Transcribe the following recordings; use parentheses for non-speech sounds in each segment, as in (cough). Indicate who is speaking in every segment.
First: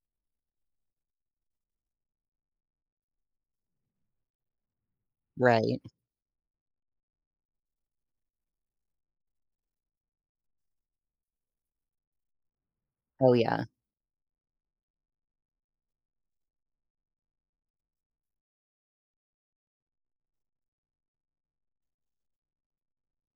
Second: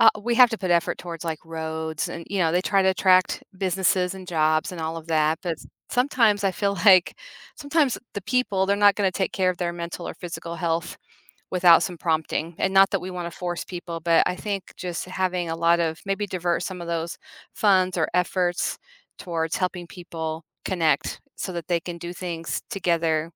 Speaker 1: Uh, we have to put effort towards like roads and, you know, they try to attract businesses and jobs and all of that. But
Speaker 2: Right.
Speaker 1: sometimes I feel like sometimes the people, they're not gonna take care of their mental or physical health without some prompting. And not that we wanna
Speaker 2: Oh
Speaker 1: force
Speaker 2: yeah.
Speaker 1: people, but I think just having a lot of maybe divert some of those funds or efforts towards helping people connect so that they can do things together,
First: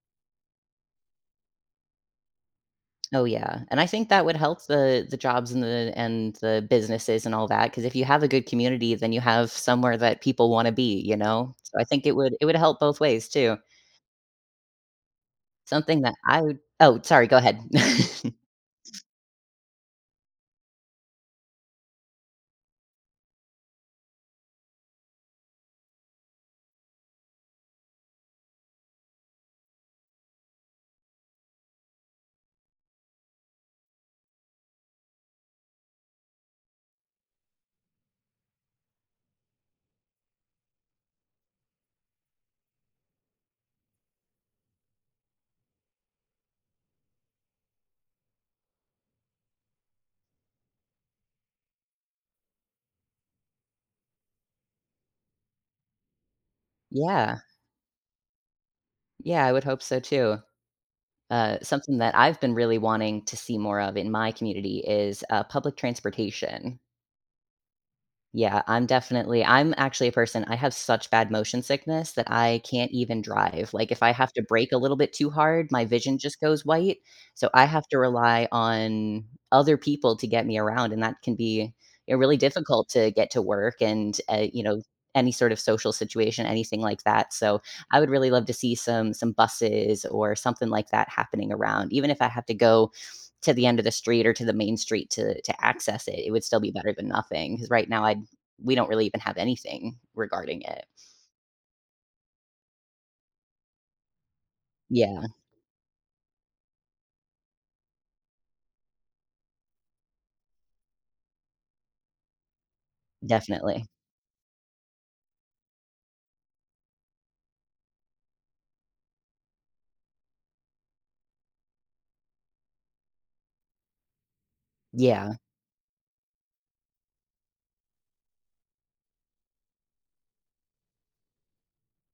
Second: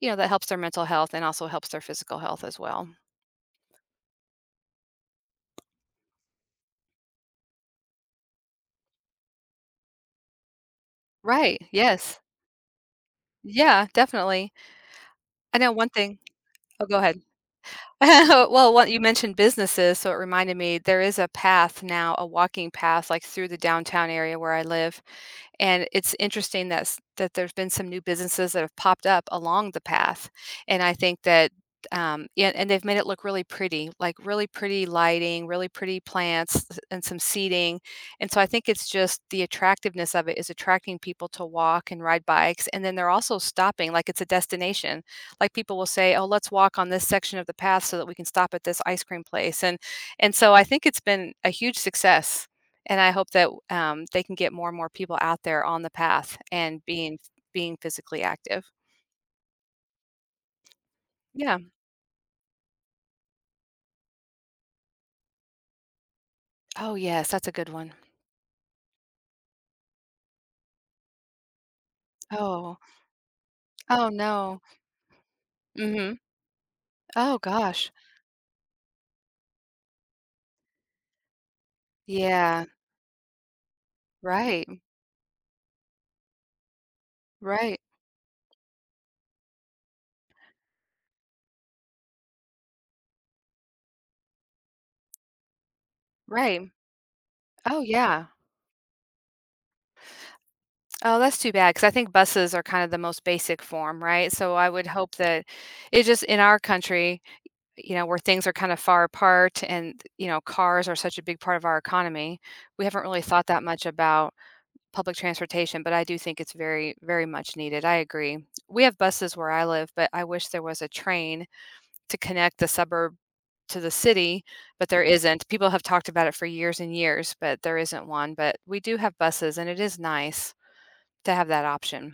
Speaker 1: you know, that helps their mental health and also helps their physical health as well.
Speaker 2: Oh, yeah, and I think that would help the the jobs and the and the businesses and all that 'cause if you have a good community, then you have somewhere that people wanna be, you know,
Speaker 1: Right,
Speaker 2: I think it
Speaker 1: yes.
Speaker 2: would it would help both ways too.
Speaker 1: Yeah, definitely. I know one
Speaker 2: Something that
Speaker 1: thing
Speaker 2: I would
Speaker 1: Oh, go
Speaker 2: Oh,
Speaker 1: ahead.
Speaker 2: sorry, go ahead. (chuckles)
Speaker 1: (chuckles) Well, what you mentioned businesses, so it reminded me, there is a path now, a walking path like through the downtown area where I live. And it's interesting that's, that there's been some new businesses that have popped up along the path. And I think that, um, yeah, and they've made it look really pretty, like really pretty lighting, really pretty plants, and some seating. And so I think it's just the attractiveness of it is attracting people to walk and ride bikes. And then they're also stopping like it's a destination. Like people will say, "Oh let's walk on this section of the path so that we can stop at this ice cream place." And and so I think it's been a huge success. And I hope that, um, they can get more and more people out there on the path and being, ph
Speaker 2: Yeah.
Speaker 1: being physically active.
Speaker 2: Yeah, I would hope so too.
Speaker 1: Yeah.
Speaker 2: Uh, something that I've been really wanting to see more of in my community is, uh, public transportation.
Speaker 1: Oh, yes, that's a good one.
Speaker 2: Yeah, I'm definitely I'm actually a person, I have such bad motion sickness that I
Speaker 1: Oh.
Speaker 2: can't even drive. Like if
Speaker 1: Oh
Speaker 2: I have to
Speaker 1: no.
Speaker 2: brake a little bit too hard, my
Speaker 1: Mhm.
Speaker 2: vision just goes white.
Speaker 1: Oh
Speaker 2: So I have
Speaker 1: gosh.
Speaker 2: to rely on other people to get me around, and that can be eh really
Speaker 1: Yeah.
Speaker 2: difficult to get to work and, uh, you
Speaker 1: Right.
Speaker 2: know, any sort of social situation, anything like that. So
Speaker 1: Right.
Speaker 2: I would really love to see some some buses or something like that happening around, even if I have to go to the end of the street or to the main street to to access it, it would still
Speaker 1: Right.
Speaker 2: be better than nothing 'cause
Speaker 1: Oh
Speaker 2: right now I
Speaker 1: yeah.
Speaker 2: we don't really even have anything regarding it.
Speaker 1: Oh, that's too bad 'cause I think buses are kind of the most basic form, right? So I would hope
Speaker 2: Yeah.
Speaker 1: that it's just in our country, you know, where things are kind of far apart and, th you know, cars are such a big part of our economy. We haven't really thought that much
Speaker 2: Definitely.
Speaker 1: about public transportation, but I do think it's very, very much needed. I agree. We have buses where I live, but I wish there was a train to connect the suburb to the city, but there
Speaker 2: Yeah.
Speaker 1: isn't. People have talked about it for years and years, but there isn't one. But we do have buses and it is nice to have that option.